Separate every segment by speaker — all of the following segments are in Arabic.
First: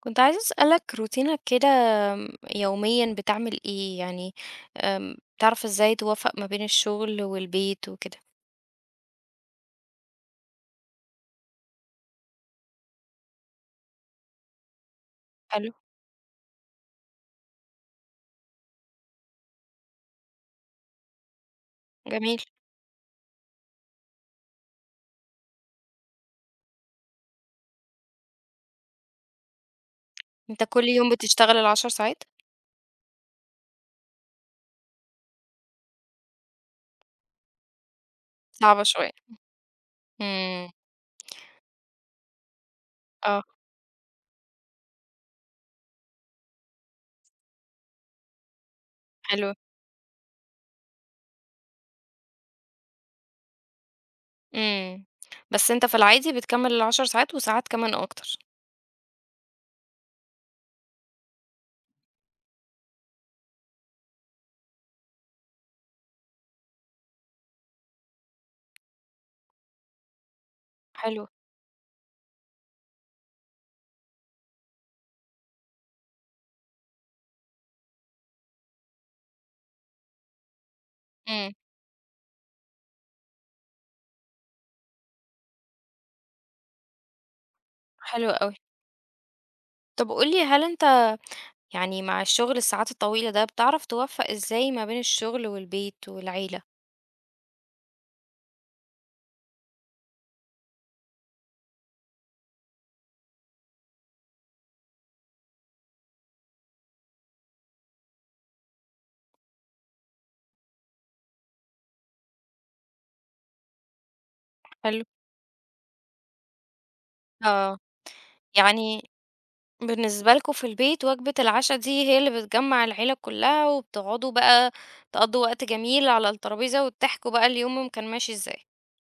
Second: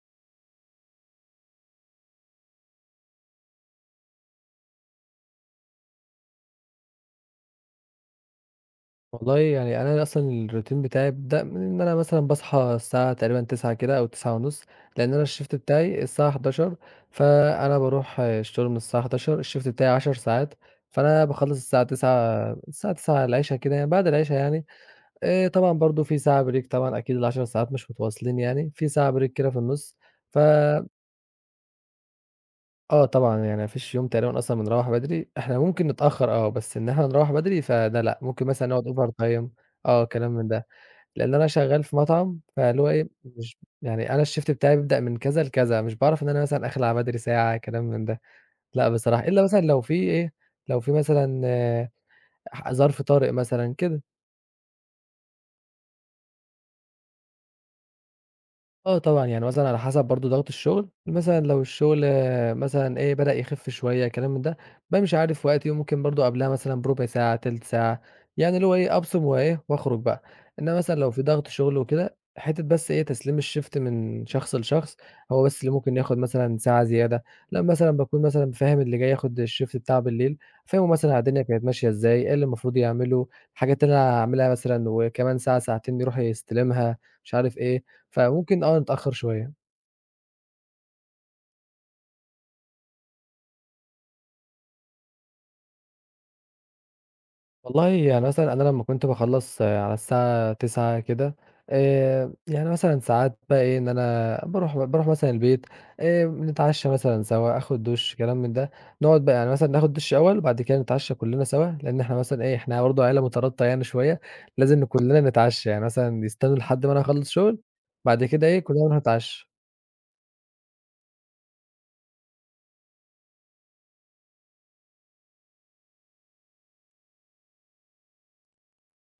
Speaker 1: كنت عايزة أسألك روتينك كده يوميًا بتعمل إيه؟ يعني بتعرف إزاي توفّق ما بين الشغل والبيت وكده؟
Speaker 2: والله يعني أنا أصلًا الروتين بتاعي بيبدأ من إن أنا مثلًا باصحى الساعة تقريبًا 09:00 كده أو 09:30، لأن أنا الشيفت
Speaker 1: حلو،
Speaker 2: بتاعي الساعة 11:00. فأنا باروح الشغل من الساعة 11:00، الشيفت بتاعي 10 ساعات، فأنا باخلّص الساعة 09:00
Speaker 1: جميل.
Speaker 2: الساعة 09:00 العشا كده يعني بعد العشا يعني، طبعًا برضه في ساعة break، طبعًا أكيد ال10 ساعات مش متواصلين يعني، في ساعة break كده في النُص، ف
Speaker 1: أنت كل يوم بتشتغل ال10 ساعات؟
Speaker 2: آه، طبعًا يعني ما فيش يوم تقريبًا أصلًا بنروّح بدري، إحنا ممكن نتأخر آه، بس إن إحنا نروّح بدري فده لأ، ممكن مثلًا
Speaker 1: صعبة
Speaker 2: نقعد
Speaker 1: شوية.
Speaker 2: overtime، آه كلام من ده.
Speaker 1: إمم،
Speaker 2: لإن أنا شغّال في مطعم، فاللي هو إيه،
Speaker 1: آه،
Speaker 2: مش يعني أنا الShift بتاعي بيبدأ من كذا لكذا، مش باعرف إن أنا مثلًا آخِل على بدري ساعة كلام من ده، لأ بصراحة، إلا
Speaker 1: حلو.
Speaker 2: مثلًا لو في إيه، لو في مثلًا آه، ح ظرف طارئ مثلًا كده.
Speaker 1: إمم، بس أنت في العادي بتكمّل ال10 ساعات وساعات كمان أكتر.
Speaker 2: آه طبعًا، يعني مثلًا على حسب برضه ضغط الشغل، مثلًا لو الشغل مثلًا إيه، بدأ يخف شوية كلام من ده، بامشي عارف وقتي وممكن برضه قبلها مثلًا بربع ساعة، تِلت ساعة، يعني اللي هو إيه، أبصم وإيه، وأخرج بقى. إنما مثلًا لو في
Speaker 1: حلو،
Speaker 2: ضغط شغل وكده، حتّة بس إيه، تسليم الshift من شخص لشخص، هو بس اللي ممكن ياخد مثلًا ساعة زيادة، لأ مثلًا باكون مثلًا فاهم اللي جاي ياخد الshift بتاعه بالليل، فاهمه مثلًا على الدنيا
Speaker 1: إمم،
Speaker 2: كانت ماشية إزاي، إيه اللي المفروض يعمله، الحاجات اللي أنا هاعملها مثلًا وكمان ساعة، ساعتين يروح يستلمها، مش عارف إيه.
Speaker 1: حلو أوي.
Speaker 2: فممكن نتأخّر شوية.
Speaker 1: طب قُل لي هل أنت يعني مع الشغل الساعات الطويلة ده بتعرف توفّق إزاي ما بين الشغل والبيت والعيلة؟
Speaker 2: والله يعني مثلًا أنا لمّا كنت باخلّص على الساعة 21:00 كده، يعني مثلًا ساعات بقى إيه، إن أنا باروح مثلًا البيت، نتعشّى مثلًا سوا، آخُد دُش، كلام من ده. نقعد بقى يعني مثلًا ناخُد دُش أول، وبعد كده نتعشّى كُلّنا سوا، لإن إحنا مثلًا إيه، إحنا برضه عيلة مترابطة يعني شوية، لازم
Speaker 1: حلو،
Speaker 2: كُلّنا نتعشّى، يعني مثلًا يستنوا لحد ما أنا أخلّص شُغل،
Speaker 1: آه،
Speaker 2: بعد كده إيه، كُلّنا نروح
Speaker 1: يعني
Speaker 2: نتعشّى.
Speaker 1: بالنسبة لكم في البيت وجبة العشا دي هي اللي بتجمّع العيلة كلّها، وبتقعدوا بقى تقضّوا وقت جميل على الترابيزة، وتحكوا بقى اليوم كان ماشي إزاي.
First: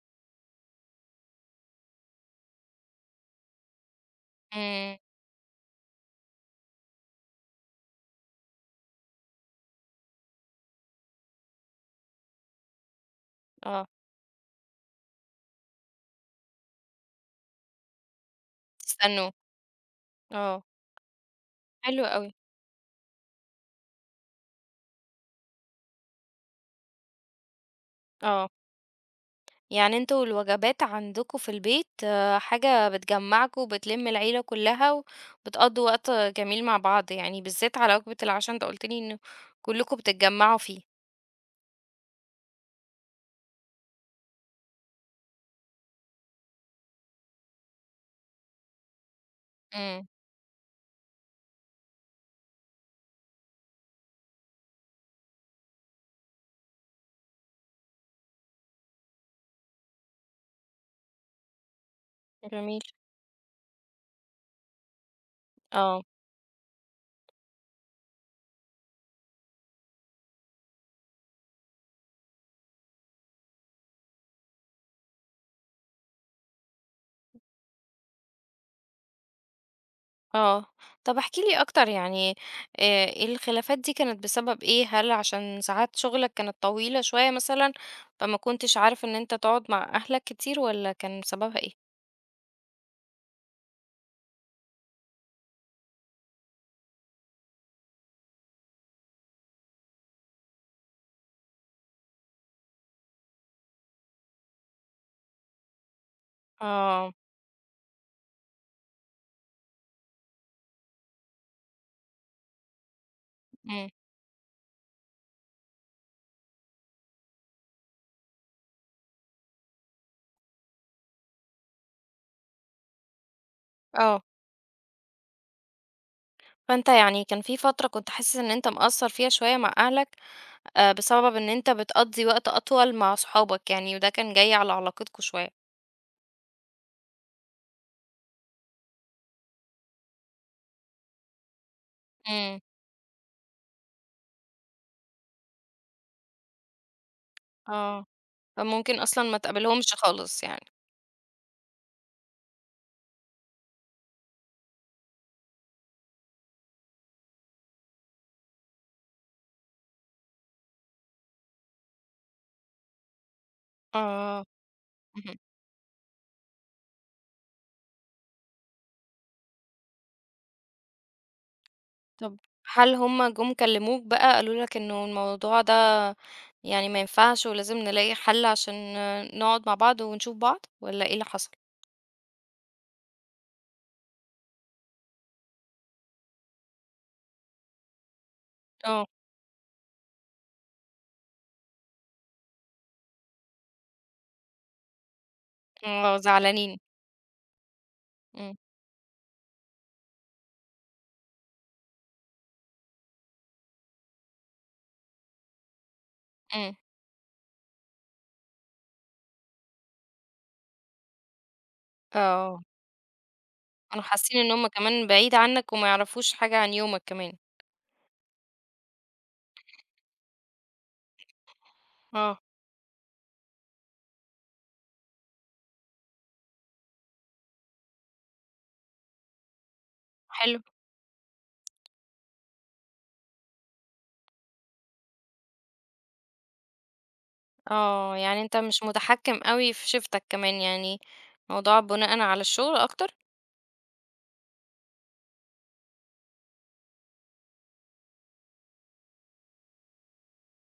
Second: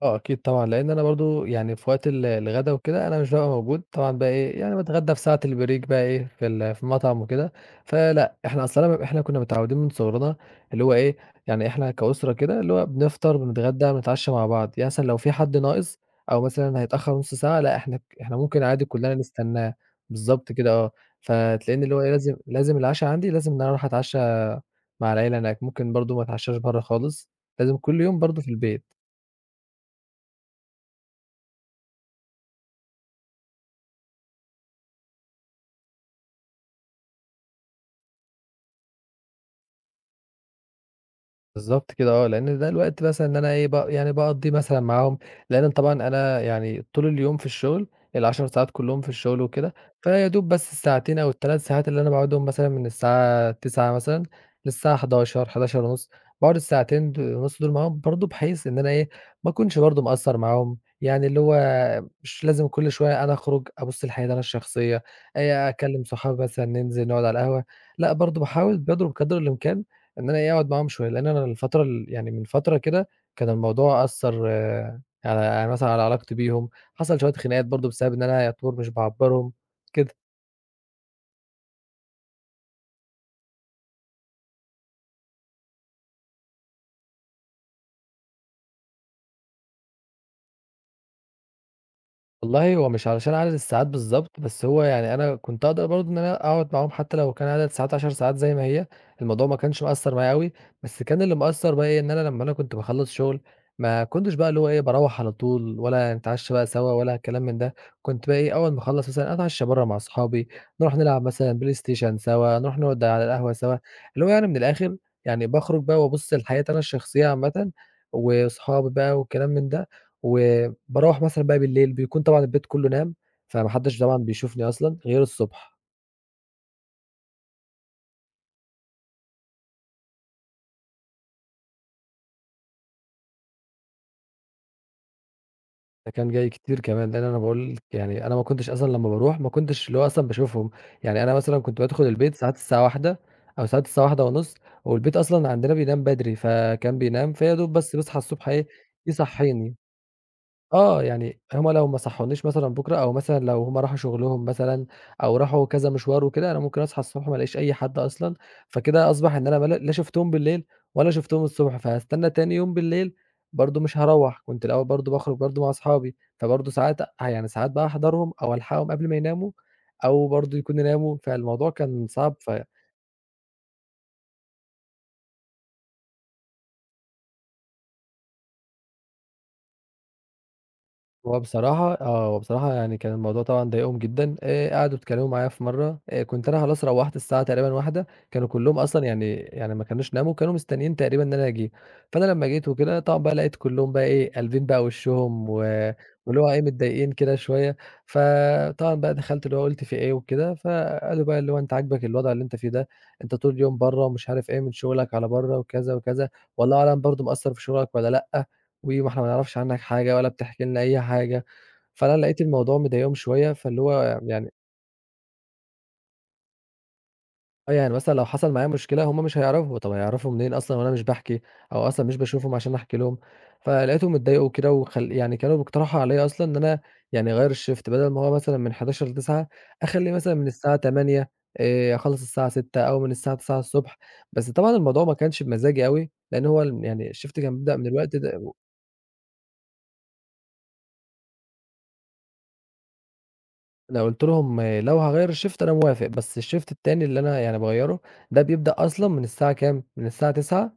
Speaker 2: آه، أكيد طبعًا، لإن أنا برضه يعني في وقت الغدا وكده أنا مش بابقى موجود، طبعًا بقى إيه، يعني
Speaker 1: إمم،
Speaker 2: باتغدى في ساعة البريك بقى إيه، في المطعم وكده، فلأ، إحنا أصل أنا إحنا كنا متعودين من صغرنا اللي هو إيه، يعني إحنا كأسرة كده اللي هو بنفطر،
Speaker 1: آه،
Speaker 2: بنتغدى، بنتعشى مع بعض، يعني مثلًا لو في حد ناقص أو مثلًا هيتأخر نُص ساعة، لأ إحنا ممكن عادي كلنا
Speaker 1: تستنوه،
Speaker 2: نستناه، بالضبط
Speaker 1: آه،
Speaker 2: كده آه، فتلاقيني اللي هو
Speaker 1: حلو
Speaker 2: إيه،
Speaker 1: أوي،
Speaker 2: لازم العشا عندي لازم إن أنا أروح أتعشى مع العيلة هناك، ممكن برضه ما أتعشاش برّه خالص، لازم كل يوم برضه
Speaker 1: آه،
Speaker 2: في البيت.
Speaker 1: يعني أنتم الوجبات عندكم في البيت آه، حاجة بتجمّعكم، وبتلِم العيلة كلّها، وبتقضّوا وقت جميل مع بعض، يعني بالذات على وجبة العشا أنت قُلت لي إن كلّكم بتتجمّعوا فيه.
Speaker 2: بالضبط كده آه، لإن ده الوقت مثلًا إن أنا إيه يعني باقضّيه مثلًا معاهم، لإن طبعًا أنا يعني طول اليوم في الشغل، ال10 ساعات كلّهم في الشغل وكده،
Speaker 1: إمم،
Speaker 2: فيا دوب بس الساعتين أو ال3 ساعات اللي أنا باقعدهم مثلًا من الساعة 09:00 مثلًا للساعة 11:00، 11:30، باقعد الساعتين ونُص دول معاهم برضه بحيث إن أنا إيه، ما أكونش برضه مقصّر معاهم، يعني اللي هو مش لازم
Speaker 1: جميل،
Speaker 2: كل شوية أنا أخرج أبُص لحياتي أنا الشخصية،
Speaker 1: آه.
Speaker 2: أكلّم صحابي مثلًا ننزل نقعد على القهوة، لأ برضه باحاول باضرب قدر الإمكان إن أنا إيه، أقعد معاهم شوية، لإن أنا الفترة يعني من فترة كده كان الموضوع أثّر على يعني مثلًا على علاقتي بيهم، حصل شوية خناقات برضه بسبب إن أنا يعتبر مش باعبّرهم، كده.
Speaker 1: آه، طب احكِ لي أكتر يعني الخلافات دي كانت بسبب إيه؟ هل عشان ساعات شغلك كانت طويلة شوية مثلًا، فما كنتش عارف إن أنت تقعد مع أهلك كتير والّا كان سببها إيه؟
Speaker 2: والله هو مش علشان عدد الساعات بالضبط، بس هو يعني أنا كنت أقدر برضه إن أنا أقعد معاهم حتى لو كان عدد الساعات 10 ساعات زي ما هي، الموضوع ما كانش مأثّر معايا أوي، بس كان اللي مأثّر بقى إيه، إن أنا لمّا أنا كنت باخلّص شغل ما كنتش بقى اللي هو إيه، باروّح على طول ولا نتعشّى بقى سوا
Speaker 1: آه،
Speaker 2: ولا الكلام من ده، كنت بقى إيه، أول ما أخلّص مثلًا أتعشّى برّه مع أصحابي، نروح نلعب مثلًا بلاي ستيشن سوا، نروح نقعد على القهوة سوا،
Speaker 1: إمم،
Speaker 2: اللي هو يعني من الآخر يعني باخرج بقى وأبُص لحياتي أنا الشخصية عامةً وأصحابي بقى والكلام من ده و باروّح مثلًا بقى بالليل، بيكون طبعًا البيت كلّه نام، فما حدّش طبعًا
Speaker 1: آه،
Speaker 2: بيشوفني أصلًا غير الصبح،
Speaker 1: فأنت يعني كان في فترة كنت حاسس إن أنت مقصّر فيها شوية مع أهلك، بسبب إن أنت بتقضّي وقت أطول مع صحابك يعني، وده كان جاي على علاقتكم شوية.
Speaker 2: ده كان جاي كتير كمان، لإن أنا باقول لِك يعني أنا ما كنتش أصلًا لمّا باروح ما كنتش اللي هو أصلًا باشوفهم، يعني أنا مثلًا كنت بادخل البيت ساعات
Speaker 1: إمم،
Speaker 2: الساعة 13:00 أو ساعات الساعة 13:30 والبيت أصلًا عندنا بينام بدري، فكان بينام، فيا دوب بس
Speaker 1: آه،
Speaker 2: باصحى الصبح إيه،
Speaker 1: فممكن أصلًا ما
Speaker 2: يصحّيني.
Speaker 1: تقابلهمش خالص يعني.
Speaker 2: آه، يعني هم لو ما صحّونيش مثلًا بُكرة أو مثلًا لو هم راحوا شغلهم مثلًا أو راحوا كذا مشوار وكده، أنا ممكن أصحى الصبح ما الاقيش أي حد أصلًا، فكده أصبح إن أنا ما لا شُفتهم بالليل ولا شُفتهم الصبح، فهاستنى تاني يوم بالليل برضه مش هاروّح،
Speaker 1: آه،
Speaker 2: كنت الأول برضه باخرج
Speaker 1: اهم.
Speaker 2: برضه مع أصحابي، فبرضه ساعات يعني ساعات بقى أحضرهم أو ألحقهم قبل ما يناموا أو برضه يكونوا ناموا، فالموضوع كان صعب
Speaker 1: طب هل هم جُم كلموك بقى قالوا لك إنه الموضوع ده يعني ما ينفعش ولازم نلاقي حل عشان نقعد مع بعض ونشوف بعض والّا إيه اللي
Speaker 2: هو
Speaker 1: حصل؟
Speaker 2: بصراحة آه، هو بصراحة يعني كان الموضوع طبعًا ضايقهم جدًا، قعدوا اتكلموا معايا في مرّة، كنت أنا خلاص روّحت الساعة تقريبًا 13:00، كانوا كلّهم أصلًا
Speaker 1: آه،
Speaker 2: يعني ما كانوش ناموا، كانوا مستنيين تقريبًا إن أنا أجي، فأنا لمّا جيت وكده طبعًا بقى لقيت كلّهم بقى إيه، قالبين بقى وشّهم
Speaker 1: آه،
Speaker 2: واللي هو إيه،
Speaker 1: زعلانين،
Speaker 2: متضايقين كده شوية،
Speaker 1: إمم،
Speaker 2: فطبعًا بقى دخلت اللي هو قُلت في إيه وكده، فقالوا بقى اللي هو: "أنت عاجبك الوضع اللي أنت فيه ده، أنت طول اليوم برّه ومش عارف إيه من شغلك على برّه وكذا، وكذا،
Speaker 1: إمم،
Speaker 2: والله أعلم برضه مأثّر في شغلك والّا لأ؟ وإحنا ما نعرفش عنك حاجة ولا بتحكي لنا أي حاجة"، فأنا لقيت
Speaker 1: آه،
Speaker 2: الموضوع مضايقهم شوية، فاللي
Speaker 1: كانوا
Speaker 2: هو
Speaker 1: حاسين إن
Speaker 2: يعني
Speaker 1: هم كمان بعيد عنك وما يعرفوش حاجة عن يومك كمان،
Speaker 2: آه، يعني مثلًا لو حصل معايا مشكلة هم مش هيعرفوا، طب هيعرفوا منين أصلًا وأنا مش باحكي، أو أصلًا مش
Speaker 1: آه،
Speaker 2: باشوفهم عشان أحكي لهم، فلقيتهم اتضايقوا كده يعني كانوا بيقترحوا عليَّ أصلًا إن أنا يعني أغيّر الShift بدل ما هو مثلًا من 11:00 ل21:00 أخلّيه مثلًا من
Speaker 1: حلو،
Speaker 2: الساعة 08:00، أخلّص الساعة 18:00 أو من الساعة 09:00 ص. بس طبعًا الموضوع ما كانش بمزاجي أوي، لأن هو يعني الShift كان بيبدأ من
Speaker 1: آه،
Speaker 2: الوقت
Speaker 1: يعني
Speaker 2: ده،
Speaker 1: أنت مش متحكم أوي في شيفتك كمان يعني الموضوع بناءً على الشغل أكتر؟
Speaker 2: لو قُلت لهم آه، لو هاغيّر الشيفت أنا موافق، بس الشيفت التاني اللي أنا يعني باغيّره ده بيبدأ أصلًا من الساعة كام، من الساعة 09:00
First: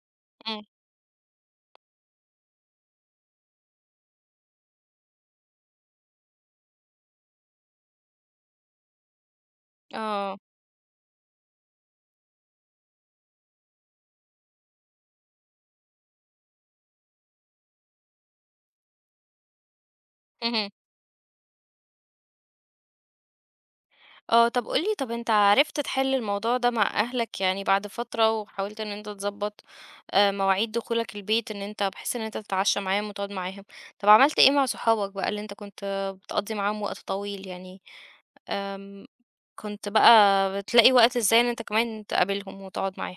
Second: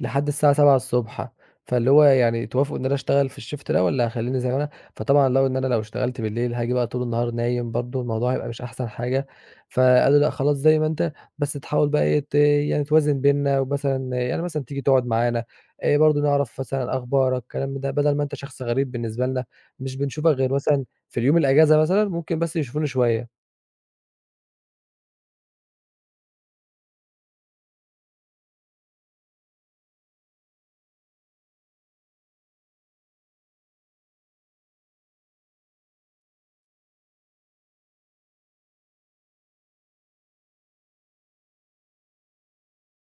Speaker 2: لحد
Speaker 1: إمم،
Speaker 2: الساعة 07:00. فاللي هو يعني توافقوا إن أنا أشتغل في الشيفت ده والّا هاخلّيني زي ما أنا؟ فطبعًا لو إن أنا لو اشتغلت بالليل هاجي بقى طول النهار نايم برضه، الموضوع هيبقى مش أحسن حاجة، فقالوا: "لأ
Speaker 1: آه،
Speaker 2: خلاص زي ما أنت، بس تحاول بقى إيه يعني توازن بيننا ومثلًا يعني مثلًا تيجي تقعد معانا، برضه نعرف مثلًا أخبارك". الكلام من ده، بدل ما أنت شخص غريب بالنسبة لنا، مش بنشوفك غير
Speaker 1: اهم.
Speaker 2: مثلًا في اليوم الأجازة مثلًا ممكن بس يشوفوني شوية.
Speaker 1: آه، طب قُل لي طب أنت عرفت تحل الموضوع ده مع أهلك يعني بعد فترة، وحاولت إن أنت تضبّط مواعيد دخولك البيت إن أنت بحيث إن أنت تتعشى معاهم وتقعد معاهم، طب عملت إيه مع صحابك بقى اللي أنت كنت بتقضّي معاهم وقت طويل يعني، آمم، كنت بقى بتلاقي وقت إزاي إن أنت كمان تقابلهم وتقعد معاهم؟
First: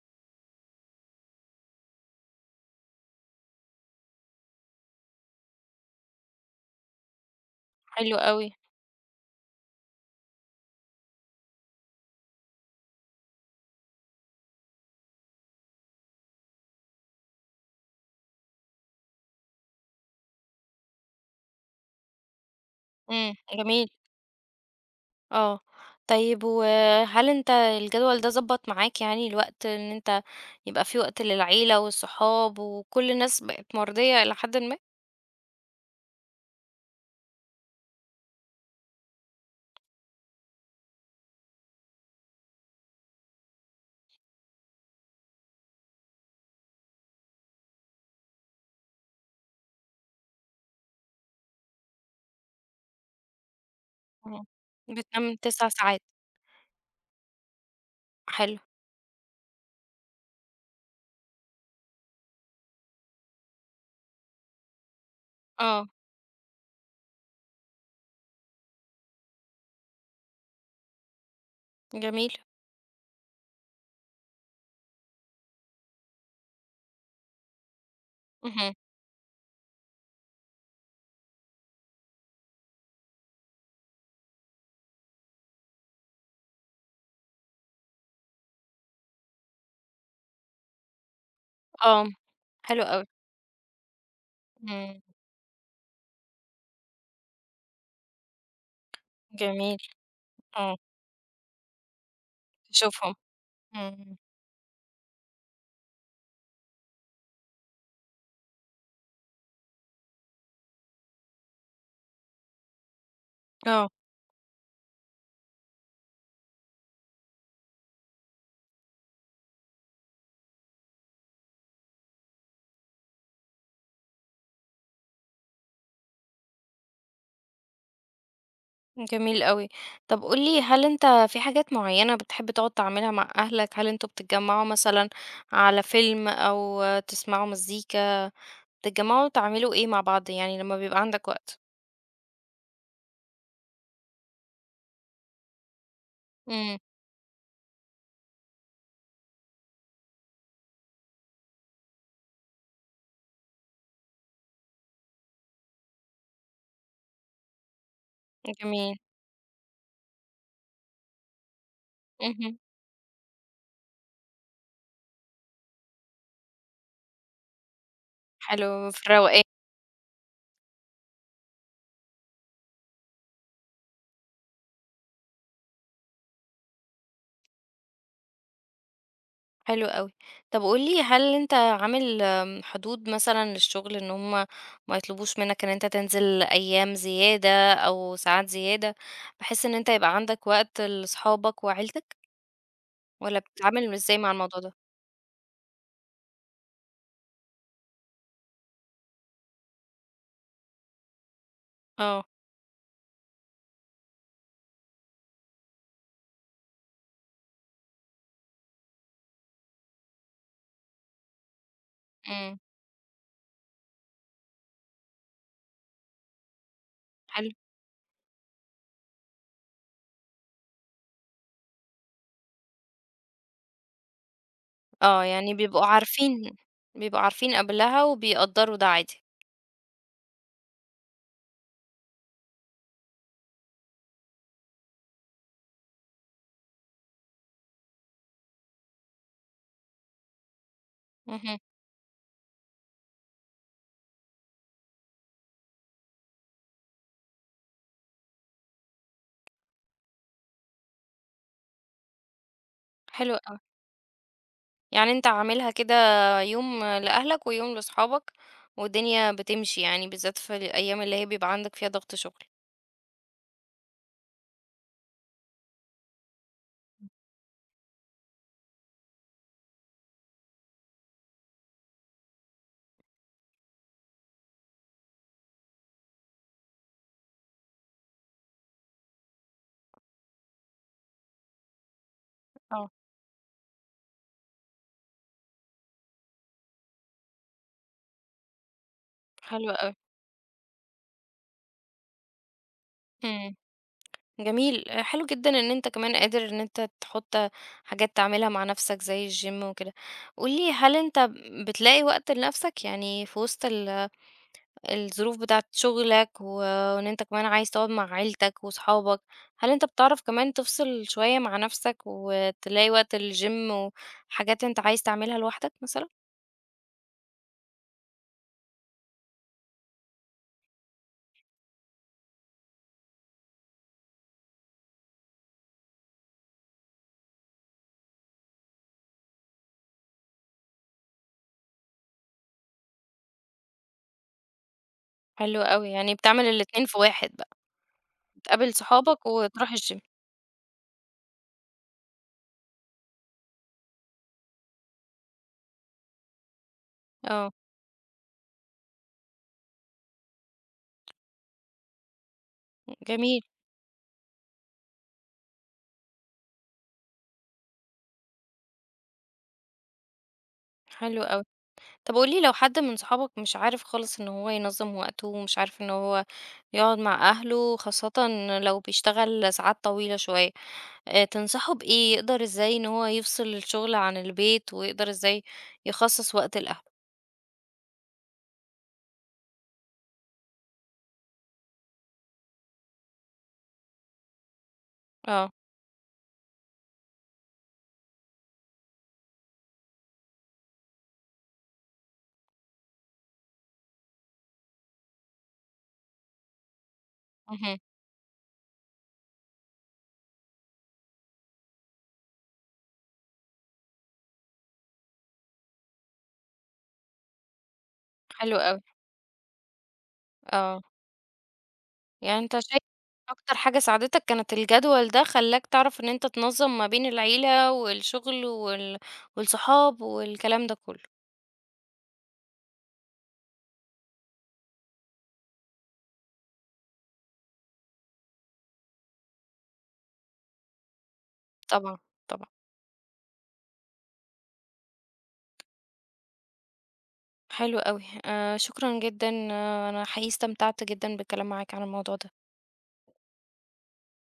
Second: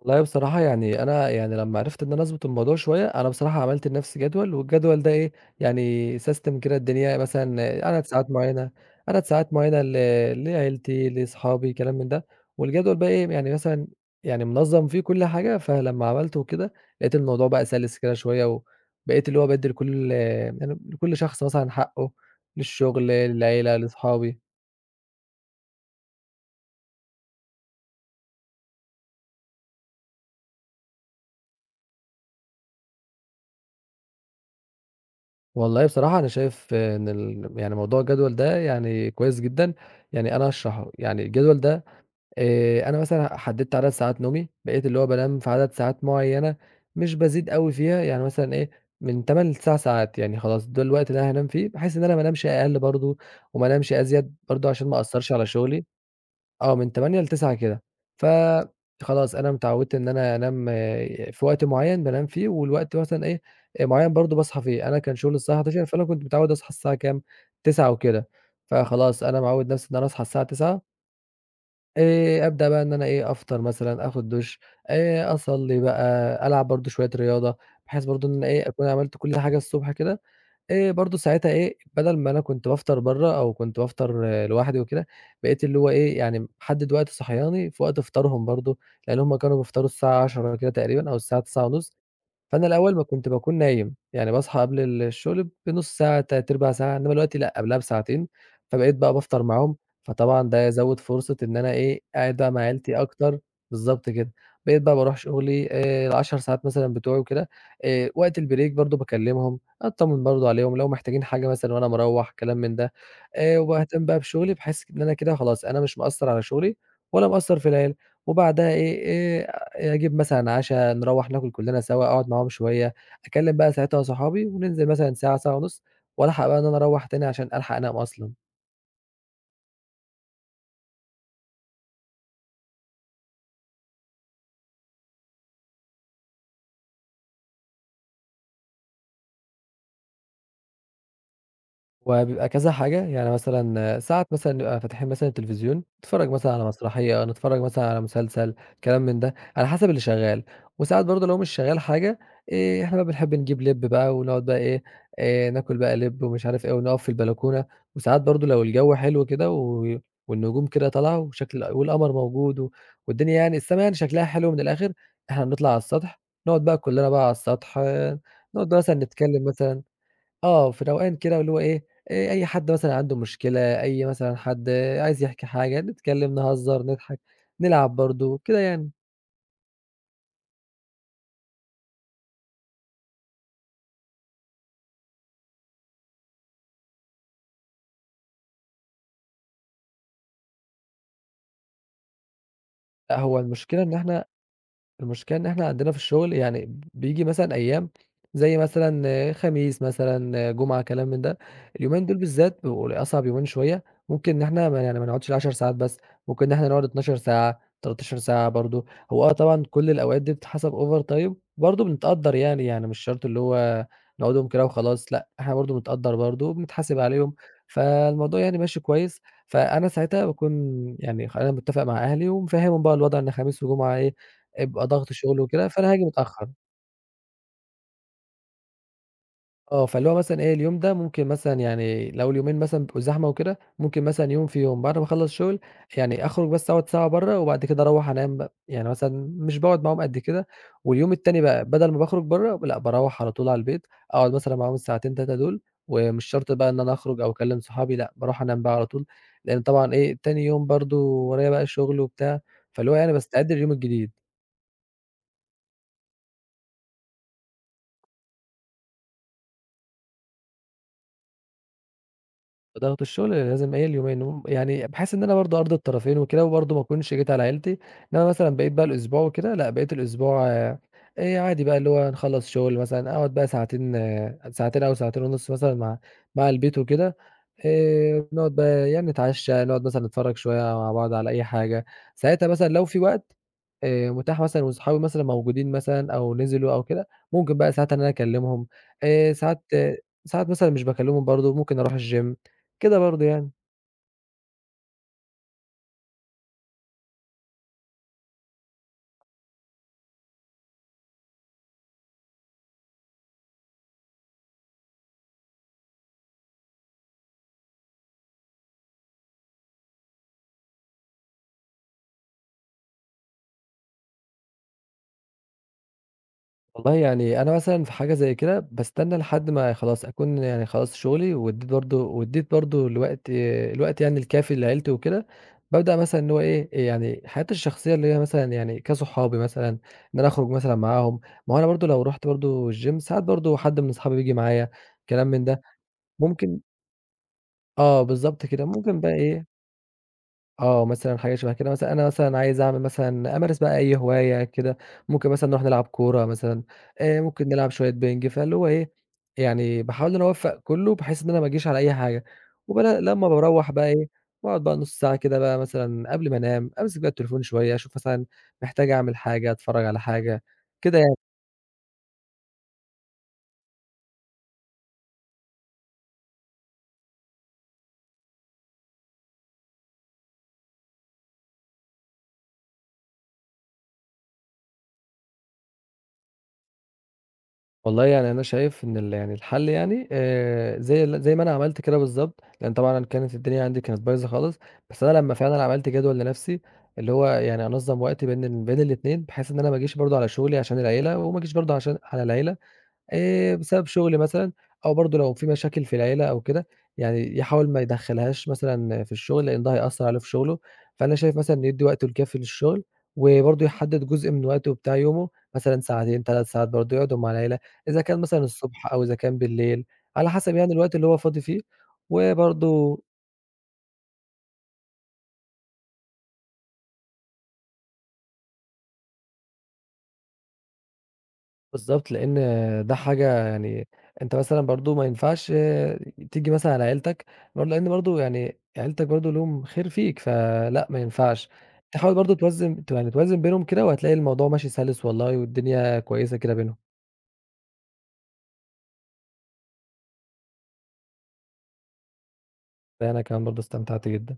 Speaker 2: والله بصراحة يعني أنا يعني لمّا عرفت إن أنا أضبط الموضوع شوية، أنا بصراحة عملت لنفسي جدول، والجدول ده إيه، يعني سيستم كده الدنيا مثلًا عدد
Speaker 1: حلو
Speaker 2: ساعات
Speaker 1: أوي،
Speaker 2: معيّنة، عدد ساعات معيّنة ل لعيلتي، لصحابي، كلام من ده. والجدول بقى إيه، يعني مثلًا يعني منظّم فيه كل حاجة، فلمّا عملته كده لقيت الموضوع بقى سَلِس كده شوية، وبقيت اللي هو بادّي لكل شخص مثلًا حقّه، للشغل،
Speaker 1: إمم،
Speaker 2: للعيلة،
Speaker 1: جميل.
Speaker 2: لصحابي.
Speaker 1: آه، طيب وهل أنت الجدول ده ضبّط معاك يعني الوقت إن أنت يبقى في وقت للعيلة والصحاب وكل الناس بقت مرضية إلى حدٍ ما؟
Speaker 2: والله بصراحة أنا شايف إن يعني موضوع الجدول ده يعني كويس جدًا، يعني أنا هاشرحه، يعني الجدول ده أنا مثلًا حددت عدد ساعات نومي، بقيت اللي هو بانام في عدد ساعات معيّنة مش بازيد أوي فيها، يعني مثلًا إيه من 8 ل9 ساعات، يعني خلاص ده الوقت اللي أنا هانام فيه، بحيث إن أنا ما انامش أقل برضه وما انامش أزيد
Speaker 1: إمم.
Speaker 2: برضه عشان ما أأثّرش
Speaker 1: بتنام
Speaker 2: على
Speaker 1: 9
Speaker 2: شغلي.
Speaker 1: ساعات،
Speaker 2: آه، من 08:00 ل21:00 كده،
Speaker 1: حلو،
Speaker 2: فخلاص أنا اتعودت إن أنا أنام في وقت معيّن بانام فيه، والوقت مثلًا إيه، معيّن برضه باصحى فيه، أنا كان شغلي الساعة 11:00
Speaker 1: آه،
Speaker 2: فأنا كنت متعوّد أصحى الساعة كام، 09:00 وكده، فخلاص أنا معوّد نَفْسي إن أنا أصحى الساعة 09:00،
Speaker 1: جميل،
Speaker 2: أبدأ بقى إن أنا إيه، أفطر مثلًا، آخُد دُش، أصلّي بقى، ألعب برضه شوية رياضة، بحيث برضه إن أنا إيه،
Speaker 1: اهم،
Speaker 2: أكون عملت كل حاجة الصبح كده، برضه ساعتها إيه، بدل ما أنا كنت بافطر برّه أو كنت بافطر لوحدي وكده، بقيت اللي هو إيه، يعني محدِّد وقت صحياني في وقت فطارهم برضه، لإن هم كانوا بيفطروا الساعة 10:00 كده تقريبًا أو الساعة 9:30،
Speaker 1: آه،
Speaker 2: فأنا
Speaker 1: حلو
Speaker 2: الأول ما
Speaker 1: أوي،
Speaker 2: كنت باكون نايم، يعني باصحى قبل
Speaker 1: إمم،
Speaker 2: الشغل بنُص ساعة، تلات أرباع ساعة، إنّما دلوقتي لأ، قبلها بساعتين، فبقيت بقى بافطر معاهم،
Speaker 1: جميل،
Speaker 2: فطبعًا ده
Speaker 1: آه،
Speaker 2: يزوّد فرصة إن أنا إيه، قاعد بقى مع عيلتي
Speaker 1: تشوفهم،
Speaker 2: أكتر، بالضبط
Speaker 1: إمم،
Speaker 2: كده. بقيت بقى باروح شغلي ال10 ساعات مثلًا بتوعي وكده، وقت البريك برضه باكلّمهم، أطّمن برضه عليهم، لو محتاجين حاجة مثلًا وأنا مروّح كلام من ده،
Speaker 1: آه،
Speaker 2: وباهتم بقى بشغلي بحيث إن أنا كده خلاص أنا مش مأثّر على شغلي ولا مأثّر في العيلة، وبعدها إيه، آآ أجيب مثلًا عَشا، نروّح ناكل كلّنا سوا، أقعد معاهم شوية، أكلّم بقى ساعتها صحابي وننزل مثلًا ساعة، ساعة ونُص، والحق بقى إن أنا أروّح تاني عشان ألحق أنام أصلًا.
Speaker 1: جميل أوي، طب قُل لي هل أنت في حاجات معيّنة بتحب تقعد تعملها مع أهلك؟ هل أنتم بتتجمعوا مثلًا على فيلم أو تسمعوا مزيكا؟ بتتجمعوا تعملوا إيه مع بعض يعني لمّا بيبقى عندك وقت؟
Speaker 2: هو بيبقى كذا حاجة، يعني مثلًا ساعات مثلًا نبقى فاتحين مثلًا التلفزيون، نتفرّج مثلًا على
Speaker 1: إمم،
Speaker 2: مسرحية، نتفرّج مثلًا على مسلسل، كلام من ده، على حسب اللي شغال. وساعات برضه لو مش شغال حاجة، إحنا بقى بنحب نجيب لِب بقى ونقعد بقى إيه، ناكل بقى لِب ومش عارف إيه ونقف في البلكونة. وساعات برضه لو الجو
Speaker 1: جميل،
Speaker 2: حلو كده والنجوم كده طالعة وشكل والقمر
Speaker 1: اهم،
Speaker 2: موجود و والدنيا يعني السما يعني شكلها حلو من الآخر، إحنا بنطلع على السطح، نقعد بقى كلّنا بقى على السطح، آه، نقعد
Speaker 1: حلو
Speaker 2: مثلًا
Speaker 1: في الروقان،
Speaker 2: نتكلّم مثلًا، آه، في روقان كده اللي هو إيه، أي حد مثلًا عنده مشكلة، أي مثلًا حد عايز يحكي حاجة، نتكلّم، نهزّر، نضحك، نلعب برضه، كده يعني.
Speaker 1: حلو أوي. طب قُل لي هل أنت عامل حدود مثلًا للشغل إن هم ما يطلبوش منك إن أنت تنزل أيام زيادة أو ساعات زيادة، بحيث إن أنت يبقى عندك وقت لصحابك وعيلتك،
Speaker 2: لأ،
Speaker 1: والّا
Speaker 2: هو المشكلة
Speaker 1: بتتعامل
Speaker 2: إن
Speaker 1: إزاي
Speaker 2: إحنا
Speaker 1: مع الموضوع ده؟
Speaker 2: المشكلة إن إحنا عندنا في الشغل يعني بييجي مثلًا أيام زي مثلًا آه، خميس مثلًا، آه، جمعة، كلام من ده. اليومين دول
Speaker 1: آه،
Speaker 2: بالذات بيبقوا أصعب يومين شوية، ممكن إن إحنا ما نقعدش ال10 ساعات بس، ممكن إن إحنا نقعد 12 ساعة، 13 ساعة برضه. هو آه طبعًا كل الأوقات دي بتتحسب overtime برضه بنتقدّر
Speaker 1: إمم،
Speaker 2: يعني، يعني مش شرط اللي هو نقعدهم كده وخلاص، لأ إحنا برضه بنتقدّر برضه وبنتحاسب عليهم،
Speaker 1: حلو،
Speaker 2: فالموضوع يعني ماشي كويس. فأنا ساعتها باكون يعني أنا متّفق مع أهلي ومفهّمهم بقى الوضع إن خميس وجمعة إيه بيبقى ضغط
Speaker 1: آه،
Speaker 2: شغل
Speaker 1: يعني
Speaker 2: وكده،
Speaker 1: بيبقوا
Speaker 2: فأنا هاجي متأخّر.
Speaker 1: عارفين بيبقوا عارفين قبلها وبيقدّروا ده عادي.
Speaker 2: آه، فاللي هو مثلًا إيه، اليوم ده ممكن مثلًا يعني لو اليومين مثلًا بيبقوا زحمة وكده، ممكن مثلًا يوم في يوم بعد ما أخلّص شغل، يعني أخرج بس أقعد ساعة برّه وبعد كده أروّح أنام بقى، يعني مثلًا مش باقعد معاهم قد كده. واليوم التاني
Speaker 1: اهم،
Speaker 2: بقى بدل ما باخرج برّه، لأ باروّح على طول على البيت، أقعد مثلًا معاهم الساعتين 3 دول، ومش شرط بقى إن أنا أخرج أو أكلّم صحابي، لأ باروح أنام بقى على طول، لإن طبعًا إيه، تاني يوم برضه ورايا بقى شغل وبتاع، فاللي هو يعني
Speaker 1: حلو
Speaker 2: باستعد
Speaker 1: أوي.
Speaker 2: لليوم الجديد.
Speaker 1: يعني أنت عاملها كده يوم لأهلك ويوم لأصحابك، والدنيا بتمشي يعني بالذات في الأيام اللي هي بيبقى عندك فيها ضغط شغل.
Speaker 2: ضغط الشغل لازم إيه اليومين يعني بحيث إن أنا برضه أرضي الطرفين وكده، وبرضه ما أكونش جيت على عيلتي، إنما مثلًا بقيت بقى الأسبوع وكده لأ، بقيت الأسبوع عادي بقى اللي هو نخلّص شغل مثلًا، أقعد بقى ساعتين آه، ساعتين أو ساعتين ونُص مثلًا مع البيت وكده، نقعد بقى يعني نتعشى، نقعد مثلًا نتفرّج شوية مع بعض على أي حاجة. ساعتها مثلًا لو
Speaker 1: آه،
Speaker 2: في وقت متاح مثلًا وصحابي مثلًا موجودين مثلًا أو نزلوا أو كده، ممكن بقى ساعتها إن أنا أكلّمهم. ساعات
Speaker 1: حلو أوي،
Speaker 2: ساعات مثلًا مش باكلّمهم برضه، ممكن أروح الgym كده برضه يعني.
Speaker 1: إمم، جميل، حلو جدًا إن أنت كمان قادر إن أنت تحط حاجات تعملها مع نفسك زي الgym وكده. قُل لي هل أنت بتلاقي وقت لنفسك؟ يعني في وسط الظروف بتاعة شغلك وإن أنت كمان عايز تقعد مع عيلتك وصحابك، هل أنت بتعرف كمان تفصل شوية مع نفسك وتلاقي وقت للgym وحاجات أنت عايز تعملها لوحدك مثلًا؟
Speaker 2: والله يعني أنا مثلًا في حاجة زي كده باستنى لحد ما خلاص أكون يعني خلاص شغلي وادّيت برضه وادّيت برضه الوقت يعني الكافي لعيلتي وكده، بابدأ مثلًا إن هو إيه، يعني حياتي الشخصية اللي هي مثلًا يعني كصحابي مثلًا، إن أنا أخرج مثلًا معاهم، ما هو أنا برضه لو رُحت برضه الgym ساعات برضه حد من أصحابي بييجي معايا، كلام من
Speaker 1: حلو
Speaker 2: ده.
Speaker 1: أوي، يعني بتعمل
Speaker 2: ممكن
Speaker 1: الاتنين في واحد بقى،
Speaker 2: آه، بالضبط كده.
Speaker 1: بتقابل
Speaker 2: ممكن بقى
Speaker 1: صحابك
Speaker 2: إيه،
Speaker 1: وتروح الgym.
Speaker 2: آه، مثلًا حاجة شبه كده مثلًا، أنا مثلًا عايز أعمل مثلًا أمارس بقى أي هواية كده، ممكن مثلًا نروح نلعب كورة مثلًا، ممكن
Speaker 1: آه،
Speaker 2: نلعب شوية بينج، فاللي هو إيه، يعني باحاول إن أنا أوفّق كلّه بحيث إن أنا ما أجيش على أي حاجة. لمّا
Speaker 1: جميل،
Speaker 2: باروّح بقى إيه، باقعد بقى نُص ساعة كده بقى مثلًا قبل ما أنام، أمسك بقى التليفون شوية، أشوف مثلًا محتاج أعمل حاجة، أتفرّج على حاجة، كده يعني.
Speaker 1: حلو أوي. طب قُل لي لو حد من صحابك مش عارف خالص إن هو ينظّم وقته، ومش عارف إن هو يقعد مع أهله، خاصةً لو بيشتغل ساعات طويلة شوية، تنصحه بإيه؟ يقدر إزاي إن هو يفصل الشغل عن البيت، ويقدر إزاي يخصص وقت لأهله؟
Speaker 2: والله يعني أنا شايف إن ال يعني الحل يعني زي زي ما أنا عملت كده بالضبط، لإن طبعًا كانت الدنيا عندي كانت بايظة خالص، بس أنا لمّا
Speaker 1: آه،
Speaker 2: فعلًا عملت جدول لنفسي، اللي هو يعني أنظّم وقتي بين الاتنين، بحيث إن أنا ما أجيش برضه على شغلي عشان العيلة، وما أجيش برضه على العيلة. بسبب شغل مثلًا أو برضه لو في مشاكل في العيلة أو كده، يعني يحاول
Speaker 1: اهم،
Speaker 2: ما يدخّلهاش مثلًا في الشغل لإن ده هيأثّر عليه في شغله. فأنا شايف مثلًا إنه يدّي وقته الكافي للشغل، وبرضه يحدد جزء من وقته بتاع يومه، مثلًا ساعتين 3 ساعات برضه يقعدوا مع العيلة، إذا كان مثلًا
Speaker 1: حلو أوي،
Speaker 2: الصبح أو إذا كان بالليل، على حسب يعني
Speaker 1: آه،
Speaker 2: الوقت اللي هو فاضي فيه،
Speaker 1: يعني أنت شايف
Speaker 2: وبرضه
Speaker 1: أكتر حاجة ساعدتك كانت الجدول ده، خلّاك تعرف إن أنت تنظّم ما بين العيلة والشغل والصحاب والكلام ده كله،
Speaker 2: بالضبط، لإن ده حاجة يعني أنت مثلًا برضه ما ينفعش تيجي مثلًا على عيلتك، برضه لإن برضه يعني عيلتك برضه ليهم خير فيك، فلأ ما ينفعش،
Speaker 1: طبعًا،
Speaker 2: تحاول برضه
Speaker 1: طبعًا.
Speaker 2: توازن يعني توازن بينهم كده وهتلاقي الموضوع ماشي سَلِس والله والدنيا كويسة كده بينهم.
Speaker 1: حلو أوي، شكرًا جدًا، آه أنا حقيقي استمتعت جدًا بالكلام معاك عن الموضوع ده.
Speaker 2: ده أنا كمان برضه استمتعت جدًا.